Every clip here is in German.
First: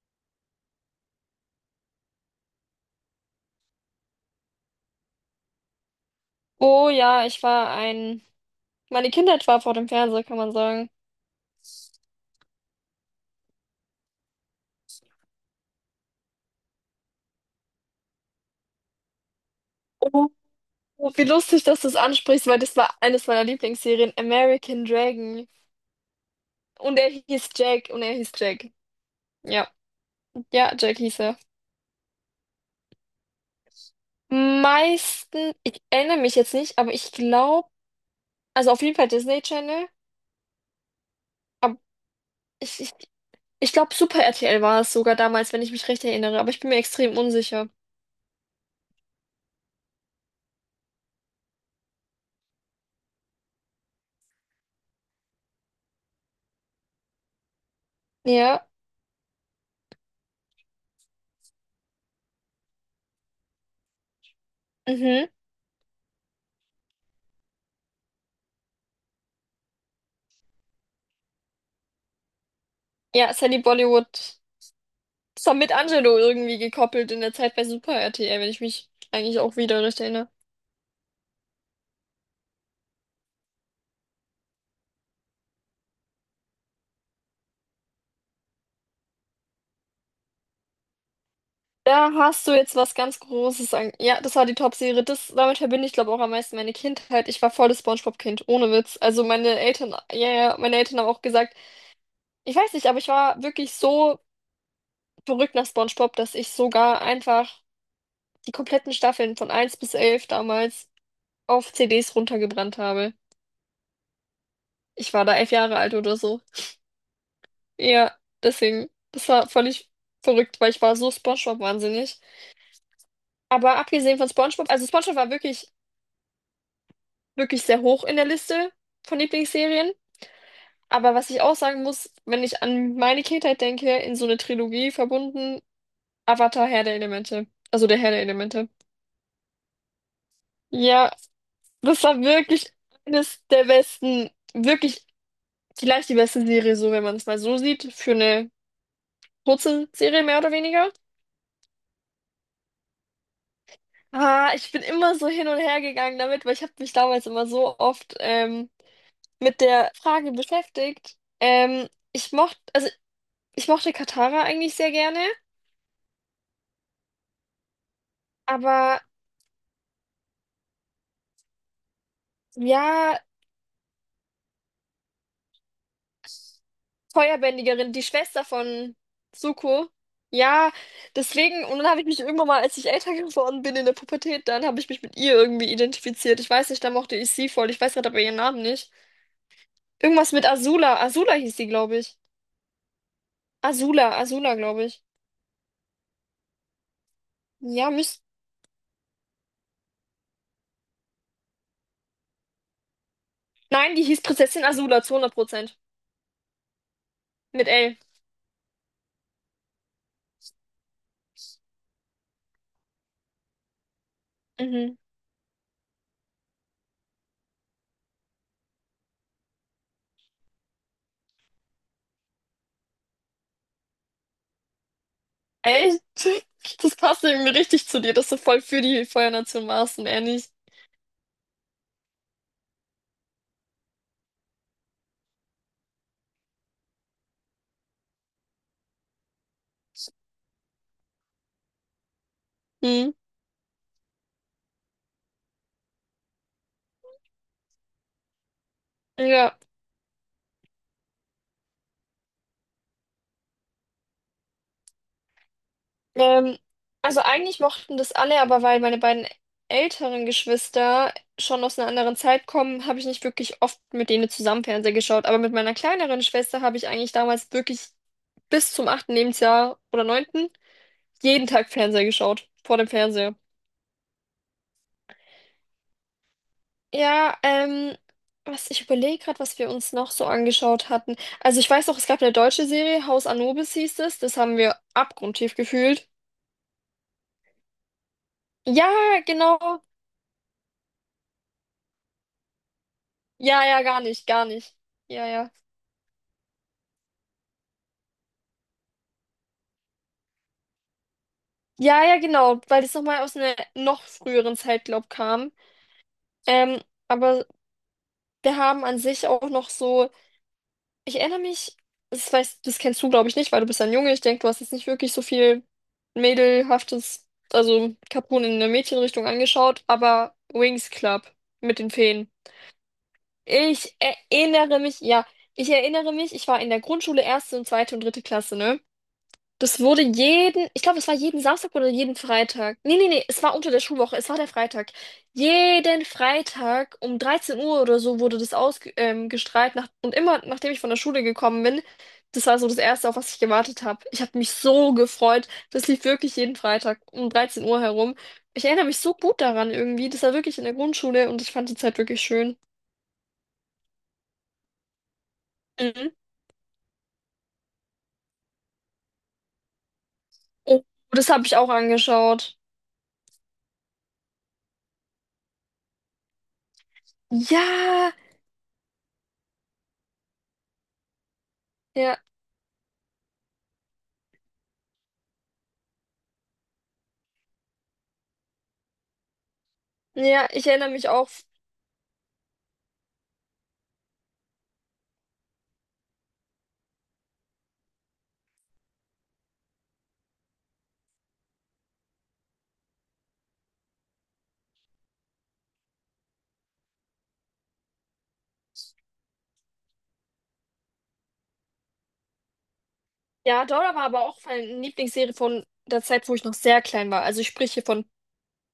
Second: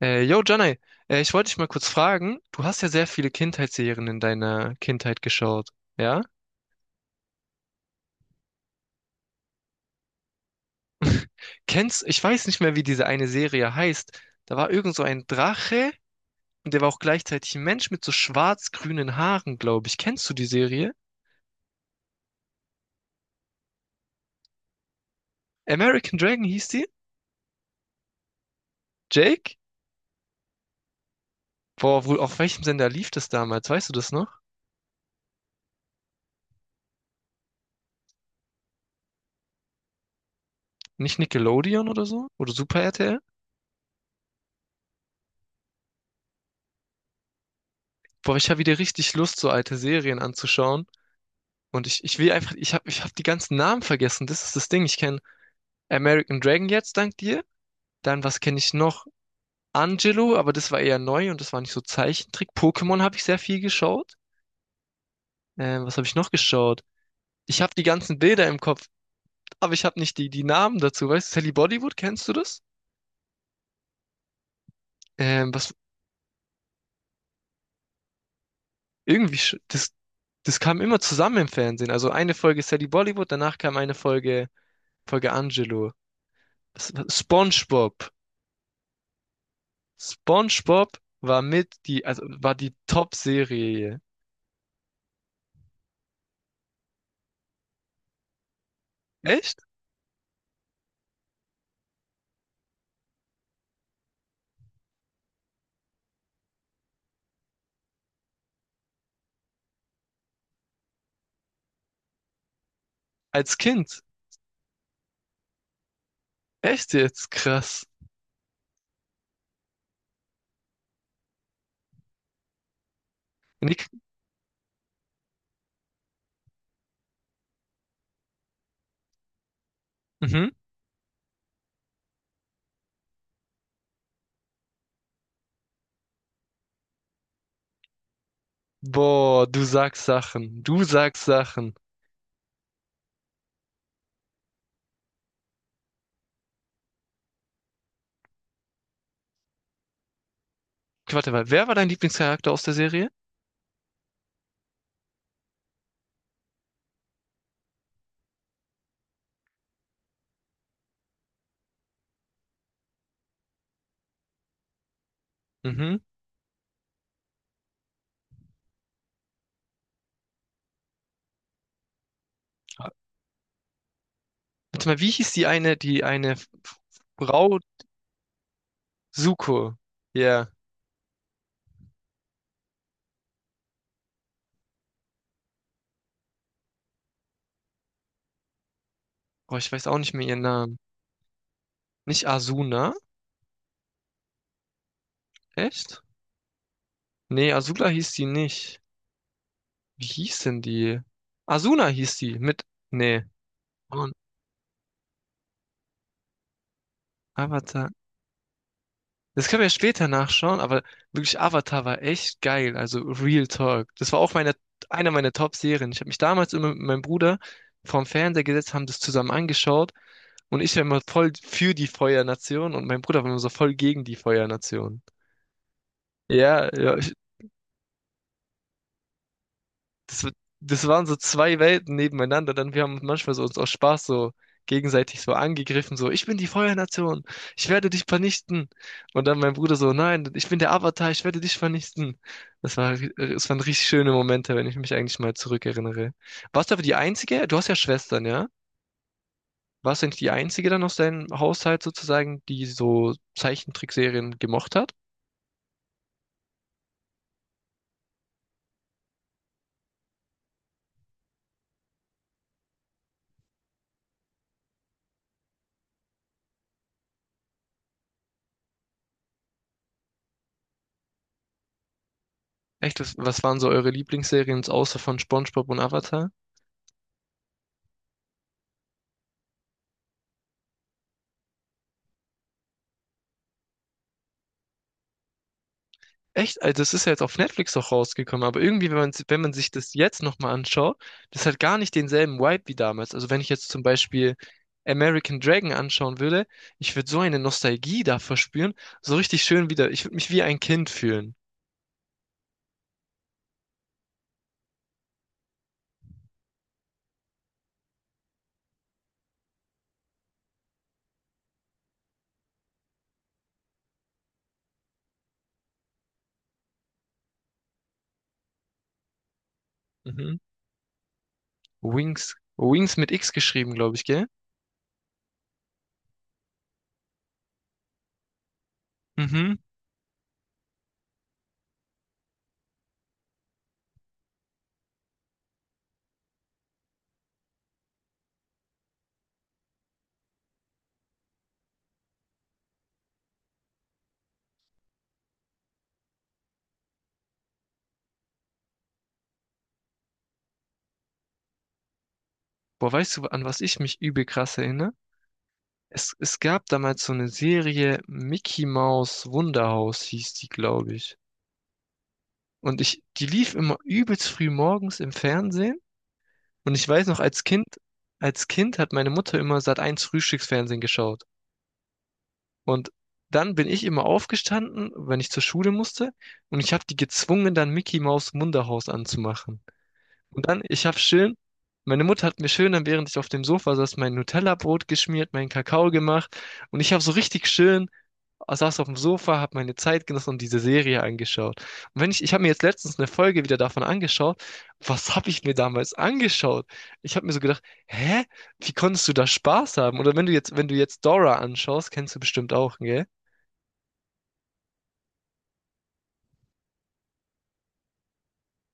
Yo, Janai, ich wollte dich mal kurz fragen. Du hast ja sehr viele Kindheitsserien in deiner Kindheit geschaut, ja? Oh ja, ich war ein. Meine Kindheit war vor dem Fernseher, kann man sagen. Ich weiß nicht mehr, wie diese eine Serie heißt. Da war irgend so ein Drache und der war auch gleichzeitig ein Mensch mit so schwarz-grünen Haaren, glaube ich. Kennst Oh, du die Serie? wie lustig, dass du es ansprichst, weil das war eines meiner Lieblingsserien, American Dragon. American Dragon hieß die? Und er hieß Jack und er hieß Jack. Jake? Ja. Ja, Jack hieß er. Boah, wo, auf welchem Sender lief das damals? Weißt du das noch? Meisten, ich erinnere mich jetzt nicht, aber ich glaube, also auf jeden Fall Disney Channel, Nicht aber Nickelodeon oder so? Oder Super ich, ich, RTL? ich glaube Super RTL war es sogar damals, wenn ich mich recht erinnere, aber ich bin mir extrem unsicher. Boah, ich habe wieder richtig Lust, so alte Serien anzuschauen. Und ich will einfach, ich hab die ganzen Namen vergessen. Das ist das Ding. Ich kenne American Dragon jetzt, dank dir. Dann, was kenne Ja, ich noch? Angelo, aber das war eher neu und das war nicht so Zeichentrick. Pokémon habe ich sehr viel geschaut. mhm. Was habe ich noch geschaut? Ich habe die ganzen Bilder im Kopf, aber ich habe nicht die Namen dazu. Weißt du, Sally Bollywood, kennst du das? Ja, Sally Bollywood. Das Ähm, war was mit Angelo irgendwie gekoppelt in der Zeit bei Super RTL, wenn ich mich irgendwie, eigentlich auch sch- wieder das, recht erinnere. das kam immer zusammen im Fernsehen. Also eine Folge Sally Bollywood, danach kam eine Folge Angelo. SpongeBob. SpongeBob war mit die, Da also hast du war die jetzt was ganz Großes an. Top-Serie. Ja, das war die Top-Serie. Das, damit verbinde ich, glaube ich, auch am meisten meine Kindheit. Ich war volles SpongeBob-Kind, ohne Witz. Also meine Echt? Eltern, ja, ja, meine Eltern haben auch gesagt, ich weiß nicht, aber ich war wirklich so verrückt nach SpongeBob, dass ich sogar einfach die kompletten Staffeln von 1 bis 11 damals auf CDs runtergebrannt habe. Als Kind. Ich war da 11 Jahre alt oder so. Echt jetzt? Krass. Ja, deswegen, das war völlig verrückt, weil ich war so SpongeBob wahnsinnig. Aber Nick, abgesehen von SpongeBob, also SpongeBob war wirklich, wirklich sehr hoch in der Liste von Lieblingsserien. mhm. Aber was ich auch sagen muss, wenn ich an meine Kindheit denke, in so eine Trilogie verbunden, Avatar, Herr der Elemente. Also der Herr der Elemente. Boah, du sagst Sachen. Du Ja, sagst Sachen. das war wirklich eines der besten, wirklich vielleicht die beste Serie, so wenn man es mal so sieht, für eine kurze Serie mehr oder weniger. Okay, warte mal, wer war dein Lieblingscharakter aus der Serie? Ah, ich bin immer so hin und her gegangen damit, weil ich habe mich damals immer so oft mit der Frage beschäftigt. Ich mochte, also ich mochte Katara eigentlich sehr gerne, Mhm. aber ja, Warte mal, wie hieß die eine Frau Feuerbändigerin, die Schwester von Zuko? Zuko. Ja. Yeah. Ja, deswegen, und dann habe ich mich irgendwann mal, als ich älter geworden bin in der Pubertät, dann habe ich mich mit ihr irgendwie identifiziert. Ich weiß nicht, da mochte ich sie voll. Ich weiß gerade aber ihren Namen nicht. Boah, ich weiß auch nicht mehr Irgendwas ihren mit Namen. Azula. Azula hieß sie, glaube ich. Nicht Asuna? Azula, Azula, glaube ich. Echt? Nee, Azula Ja, hieß müsste. die nicht. Wie hieß denn die? Asuna hieß die mit. Nee. Nein, die Und hieß Prinzessin Azula zu 100%. Mit Avatar. L. Das können wir ja später nachschauen, aber wirklich Avatar war echt geil, also Real Talk. Das war auch meine, Mhm. eine meiner Top-Serien. Ich habe mich damals immer mit meinem Bruder vorm Fernseher gesetzt, haben das zusammen angeschaut und ich war immer voll für die Feuernation und mein Bruder war immer so voll gegen die Feuernation. Echt? Ja, ja. Das passt irgendwie richtig zu dir, dass du voll für die Feuernation warst und er Das, w- nicht. Das waren so zwei Welten nebeneinander. Dann wir haben manchmal so uns aus Spaß so gegenseitig so angegriffen, so, ich bin die Feuernation, ich werde dich vernichten. Und dann mein Bruder so, nein, ich bin der Avatar, ich werde dich vernichten. Das war, Hm. das waren richtig schöne Momente, wenn ich mich eigentlich mal zurückerinnere. Warst du aber die Einzige? Du hast ja Schwestern, ja? Ja. Warst du nicht die Einzige dann aus deinem Haushalt sozusagen, die so Zeichentrickserien gemocht hat? Ähm, also eigentlich mochten das alle, aber weil meine beiden älteren Geschwister schon aus einer anderen Zeit kommen, habe ich nicht wirklich oft mit denen zusammen Fernseher geschaut. Aber mit meiner kleineren Schwester habe ich eigentlich damals wirklich bis zum achten Lebensjahr oder neunten jeden Tag Fernseher geschaut. Vor dem Echt, was, Fernseher. was waren so eure Lieblingsserien außer von SpongeBob und Avatar? Ja, was ich überlege gerade, was wir uns noch so angeschaut hatten. Also ich weiß noch, es gab eine deutsche Serie, Haus Anubis hieß es. Das haben wir abgrundtief gefühlt. Echt, also das ist ja jetzt auf Netflix auch rausgekommen, aber irgendwie, Ja, wenn man sich genau. das jetzt nochmal anschaut, das hat gar nicht denselben Vibe wie damals. Also wenn ich Ja, jetzt zum ja, gar nicht, Beispiel gar nicht. Ja, American ja. Dragon anschauen würde, ich würde so eine Nostalgie da verspüren, so richtig schön wieder, ich würde mich wie ein Kind fühlen. Ja, ja, genau, weil das nochmal aus einer noch früheren Zeit, glaub, kam. Ähm, aber wir haben an sich auch noch so. Ich erinnere mich, das weißt, das kennst du, glaube ich, nicht, weil du bist ein Junge. Ich denke, du hast jetzt nicht wirklich so viel mädelhaftes, also Capone in der Mädchenrichtung angeschaut, aber Mhm. Wings Club mit den Feen. Wings. Wings mit X geschrieben, Ich glaube ich, gell? erinnere mich, ja, ich erinnere mich, ich war in der Grundschule erste und zweite und dritte Klasse, ne? Mhm. Das wurde jeden, ich glaube, es war jeden Samstag oder jeden Freitag. Nee, nee, nee, es war unter der Schulwoche, es war der Freitag. Jeden Freitag um 13 Uhr oder so wurde das ausgestrahlt. Gestrahlt nach, und immer, nachdem ich von der Schule gekommen bin, das war so das Erste, auf was ich gewartet habe. Ich habe mich so gefreut. Das lief wirklich jeden Freitag um 13 Uhr herum. Ich erinnere mich so gut daran irgendwie. Das war wirklich in der Grundschule und ich fand die Zeit wirklich schön. Boah, weißt du, an was ich mich übel krass erinnere? Mhm. Es gab damals so eine Serie Mickey Mouse Wunderhaus, hieß die, Oh, glaube ich. das habe ich auch angeschaut. Und ich, die lief immer übelst früh morgens im Fernsehen. Und ich weiß noch, Ja, als Kind hat meine Mutter immer Sat.1 Frühstücksfernsehen geschaut. ja, Und dann bin ich immer aufgestanden, wenn ich zur Schule musste. Und ich habe die gezwungen, dann Mickey Maus Munderhaus anzumachen. ja, Und dann, ich ich erinnere habe mich auch. schön, meine Mutter hat mir schön, dann während ich auf dem Sofa saß, mein Nutella-Brot geschmiert, meinen Kakao gemacht. Und ich habe so richtig schön Ah, saß auf dem Sofa, habe meine Zeit genossen und diese Serie angeschaut. Und wenn ich, ich habe mir jetzt letztens eine Folge wieder davon angeschaut. Was habe ich mir damals angeschaut? Ich habe mir so gedacht, hä? Wie konntest du da Spaß haben? Oder wenn du jetzt, wenn du jetzt Dora anschaust, kennst du bestimmt auch, gell? Ja, Dora war aber auch meine Lieblingsserie von der Zeit, wo ich noch sehr klein war. Also ich spreche hier von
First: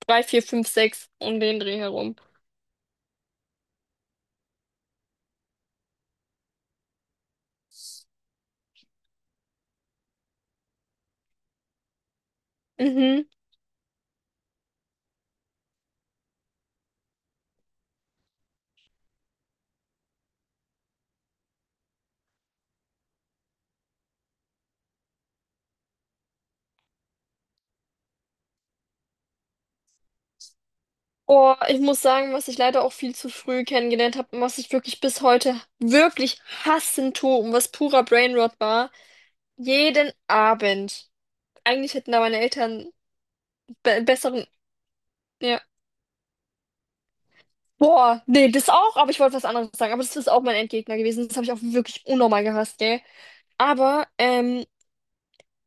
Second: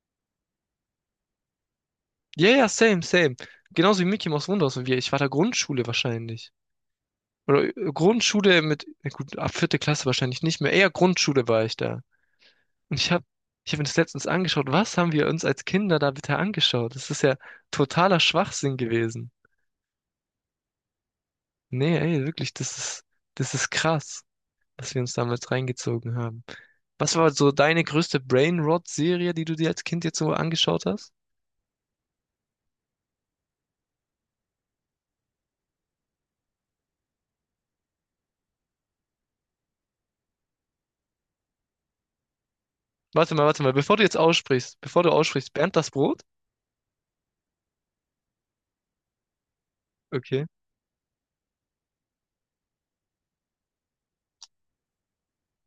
3, 4, 5, 6 um den Dreh herum. Ja, ja, same, same. Genauso wie Mickey Mouse Wunderhaus und wir. Ich war da Grundschule wahrscheinlich. Oder Grundschule mit, na gut, ab vierte Klasse wahrscheinlich nicht mehr. Eher Grundschule war ich da. Und ich habe Mhm. ich hab mir das letztens angeschaut. Was haben wir uns als Kinder da bitte angeschaut? Das ist ja totaler Schwachsinn gewesen. Nee, ey, wirklich, das ist krass, was wir uns damals reingezogen haben. Was war so deine größte Brainrot-Serie, die du dir als Kind jetzt so angeschaut hast? Oh, ich muss sagen, was ich leider auch viel zu früh kennengelernt habe und was ich wirklich bis heute wirklich hassen tue und was purer Brainrot war. Jeden Abend. Eigentlich hätten da meine Eltern Warte mal, bevor be du jetzt besseren. aussprichst, bevor du aussprichst, Ja. Bernd das Brot? Boah, nee, das auch, aber ich wollte was anderes sagen. Aber das ist auch Okay. mein Endgegner gewesen. Das habe ich auch wirklich unnormal gehasst, gell? Aber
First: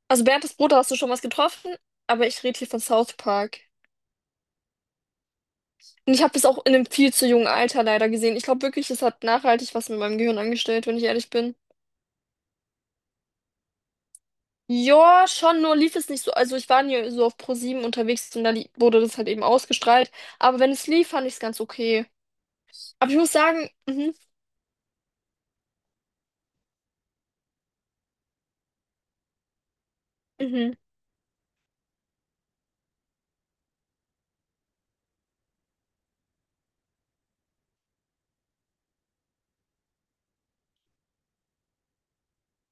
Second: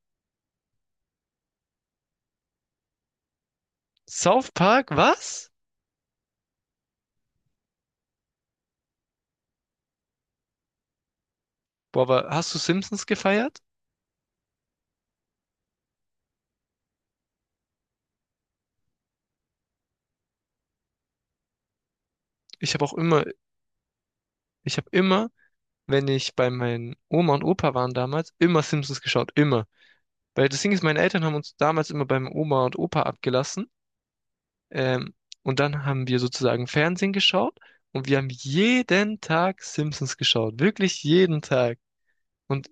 also Bernd, Bruder hast du schon was getroffen, aber ich rede hier von South Park. South Park, was? Und ich habe es auch in einem viel zu jungen Alter leider gesehen. Ich glaube wirklich, es hat nachhaltig was mit meinem Gehirn angestellt, wenn ich ehrlich bin. Boah, aber hast du Simpsons gefeiert? Ja, schon, nur lief es nicht so. Also ich war nie so auf ProSieben unterwegs und da wurde das halt eben ausgestrahlt. Aber wenn es lief, fand ich es ganz okay. Ich habe auch Aber ich immer, muss sagen, ich habe immer, wenn ich bei meinen Oma und Opa waren damals, immer Simpsons geschaut, immer. Weil das Ding mhm, ist, meine Eltern haben uns damals immer beim Oma und Opa abgelassen. Ähm, und dann haben wir sozusagen Fernsehen geschaut und wir haben jeden Tag Simpsons geschaut. Wirklich jeden Tag. Und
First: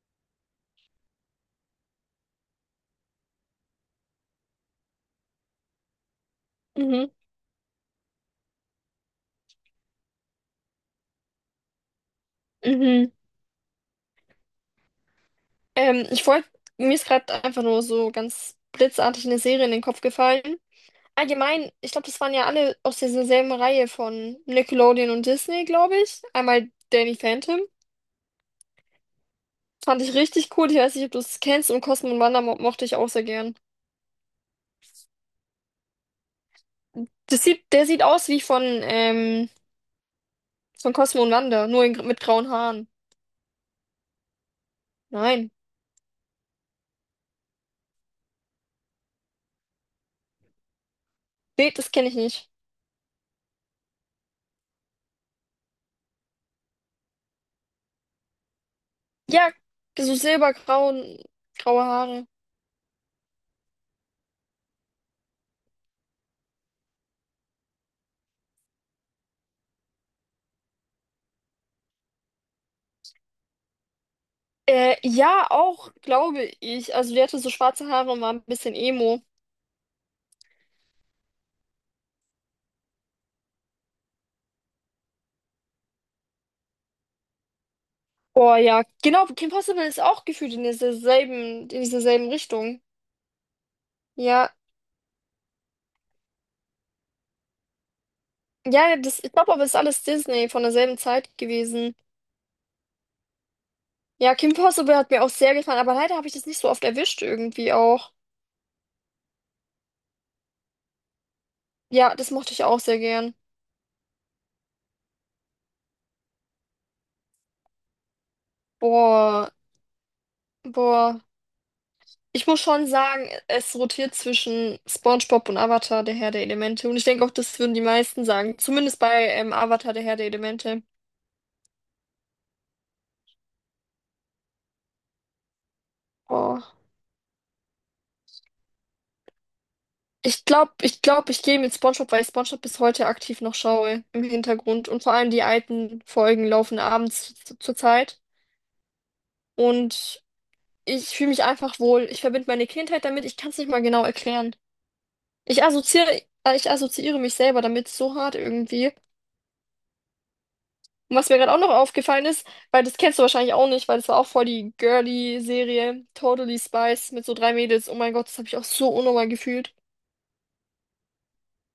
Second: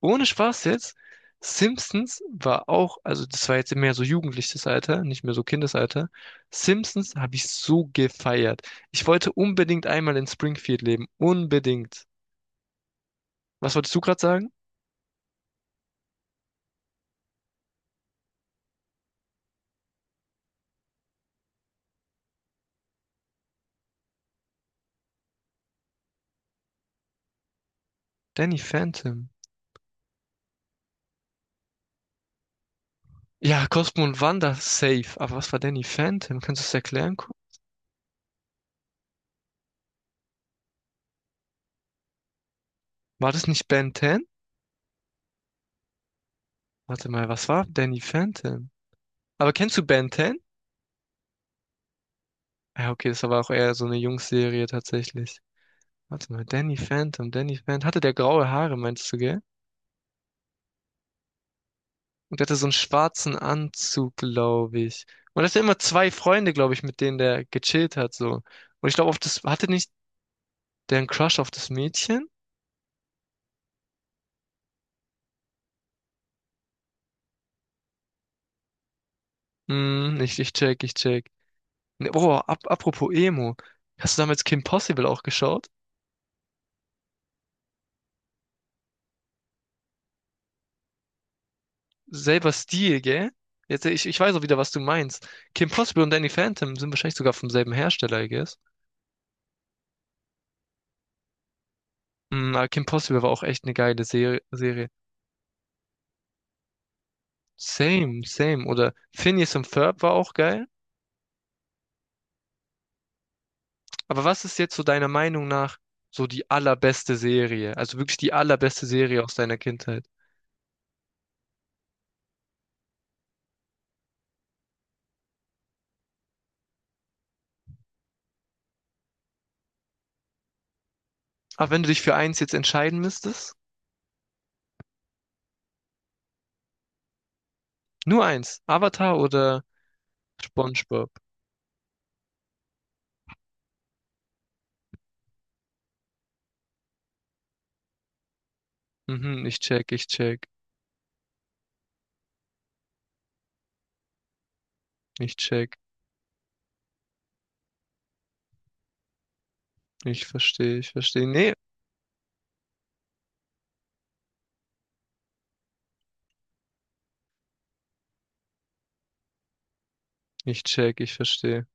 ohne Spaß jetzt, Simpsons war auch, also das war jetzt mehr so jugendliches Alter, nicht mehr so Kindesalter. mhm, Simpsons habe ich so gefeiert. Ich wollte unbedingt einmal in Springfield leben. Unbedingt. mhm. Was wolltest du gerade sagen? Ich wollte, mir ist gerade einfach nur so ganz blitzartig eine Serie in den Kopf gefallen. Allgemein, ich glaube, das waren ja alle aus dieser selben Reihe von Nickelodeon und Disney, glaube ich. Einmal Danny Phantom. Danny Phantom. Fand ich richtig cool. Ich weiß nicht, ob du es kennst. Und Cosmo und Wanda mo mochte ich auch sehr gern. Ja, Cosmo und Wanda, safe. Aber was war Danny Phantom? Kannst du es erklären? Der sieht aus wie von Cosmo und Wanda, nur in, mit grauen Haaren. War das nicht Ben 10? Nein. Warte mal, was war Danny Phantom? Aber kennst du Ben 10? Nee, das kenne ich nicht. Ja, okay, das war auch eher so eine Jungsserie tatsächlich. Warte mal, Danny Phantom, Danny Phantom. Hatte der graue Haare, meinst du, gell? Ja, so silbergrauen, graue Haare. Und der hatte so einen schwarzen Anzug, glaube ich. Und das sind immer zwei Freunde, glaube ich, mit denen der gechillt hat, so. Und ich glaube, auf das, hatte nicht der einen Crush auf das Mädchen? Ja, auch, glaube ich. Also, die hatte so schwarze Haare und war ein bisschen Emo. Hm, ich check, ich check. Ne, Boah, ap apropos Emo. Hast du damals Kim Possible auch geschaut? Oh ja, genau, Kim Possible ist auch gefühlt in dieser selben Selber Richtung. Stil, gell? Jetzt, ich weiß auch Ja, wieder, was du meinst. Kim Possible und Danny Phantom sind wahrscheinlich sogar vom selben Hersteller, I guess. ja, das, ich glaube aber, es ist alles Disney von derselben Zeit gewesen. Mm, aber Kim Possible war auch echt eine geile Ja, Serie, Kim Serie. Possible hat mir auch sehr gefallen, aber leider habe ich das nicht so oft erwischt irgendwie auch. Same, same. Oder Phineas und Ferb war auch geil. Ja, das mochte ich auch sehr gern. Aber was ist jetzt so deiner Meinung nach so die allerbeste Serie? Also wirklich die allerbeste Serie aus Boah, deiner Kindheit. boah. Ich muss schon sagen, es rotiert zwischen SpongeBob und Avatar, der Herr der Elemente. Und ich denke auch, das würden die meisten sagen. Zumindest bei Avatar, der Herr der Elemente. Aber wenn du dich für eins jetzt entscheiden müsstest, Boah. nur eins, Avatar oder Ich glaube, ich SpongeBob? glaube, ich gehe mit SpongeBob, weil ich SpongeBob bis heute aktiv noch schaue im Hintergrund. Und vor allem die alten Folgen laufen abends zur Zeit. Mhm, ich check, ich Und check. ich fühle mich einfach wohl. Ich verbinde meine Kindheit damit. Ich kann es nicht mal genau erklären. Ich Ich check. assoziiere, äh, ich assoziiere mich selber damit so hart irgendwie. Ich verstehe. Ich Und verstehe. was mir Nee, gerade auch noch aufgefallen ist, weil das kennst du wahrscheinlich auch nicht, weil das war auch voll die girly Serie, Totally spice mit so drei Mädels. Oh mein Gott, das habe ich auch so unnormal gefühlt. ich check. Ich verstehe.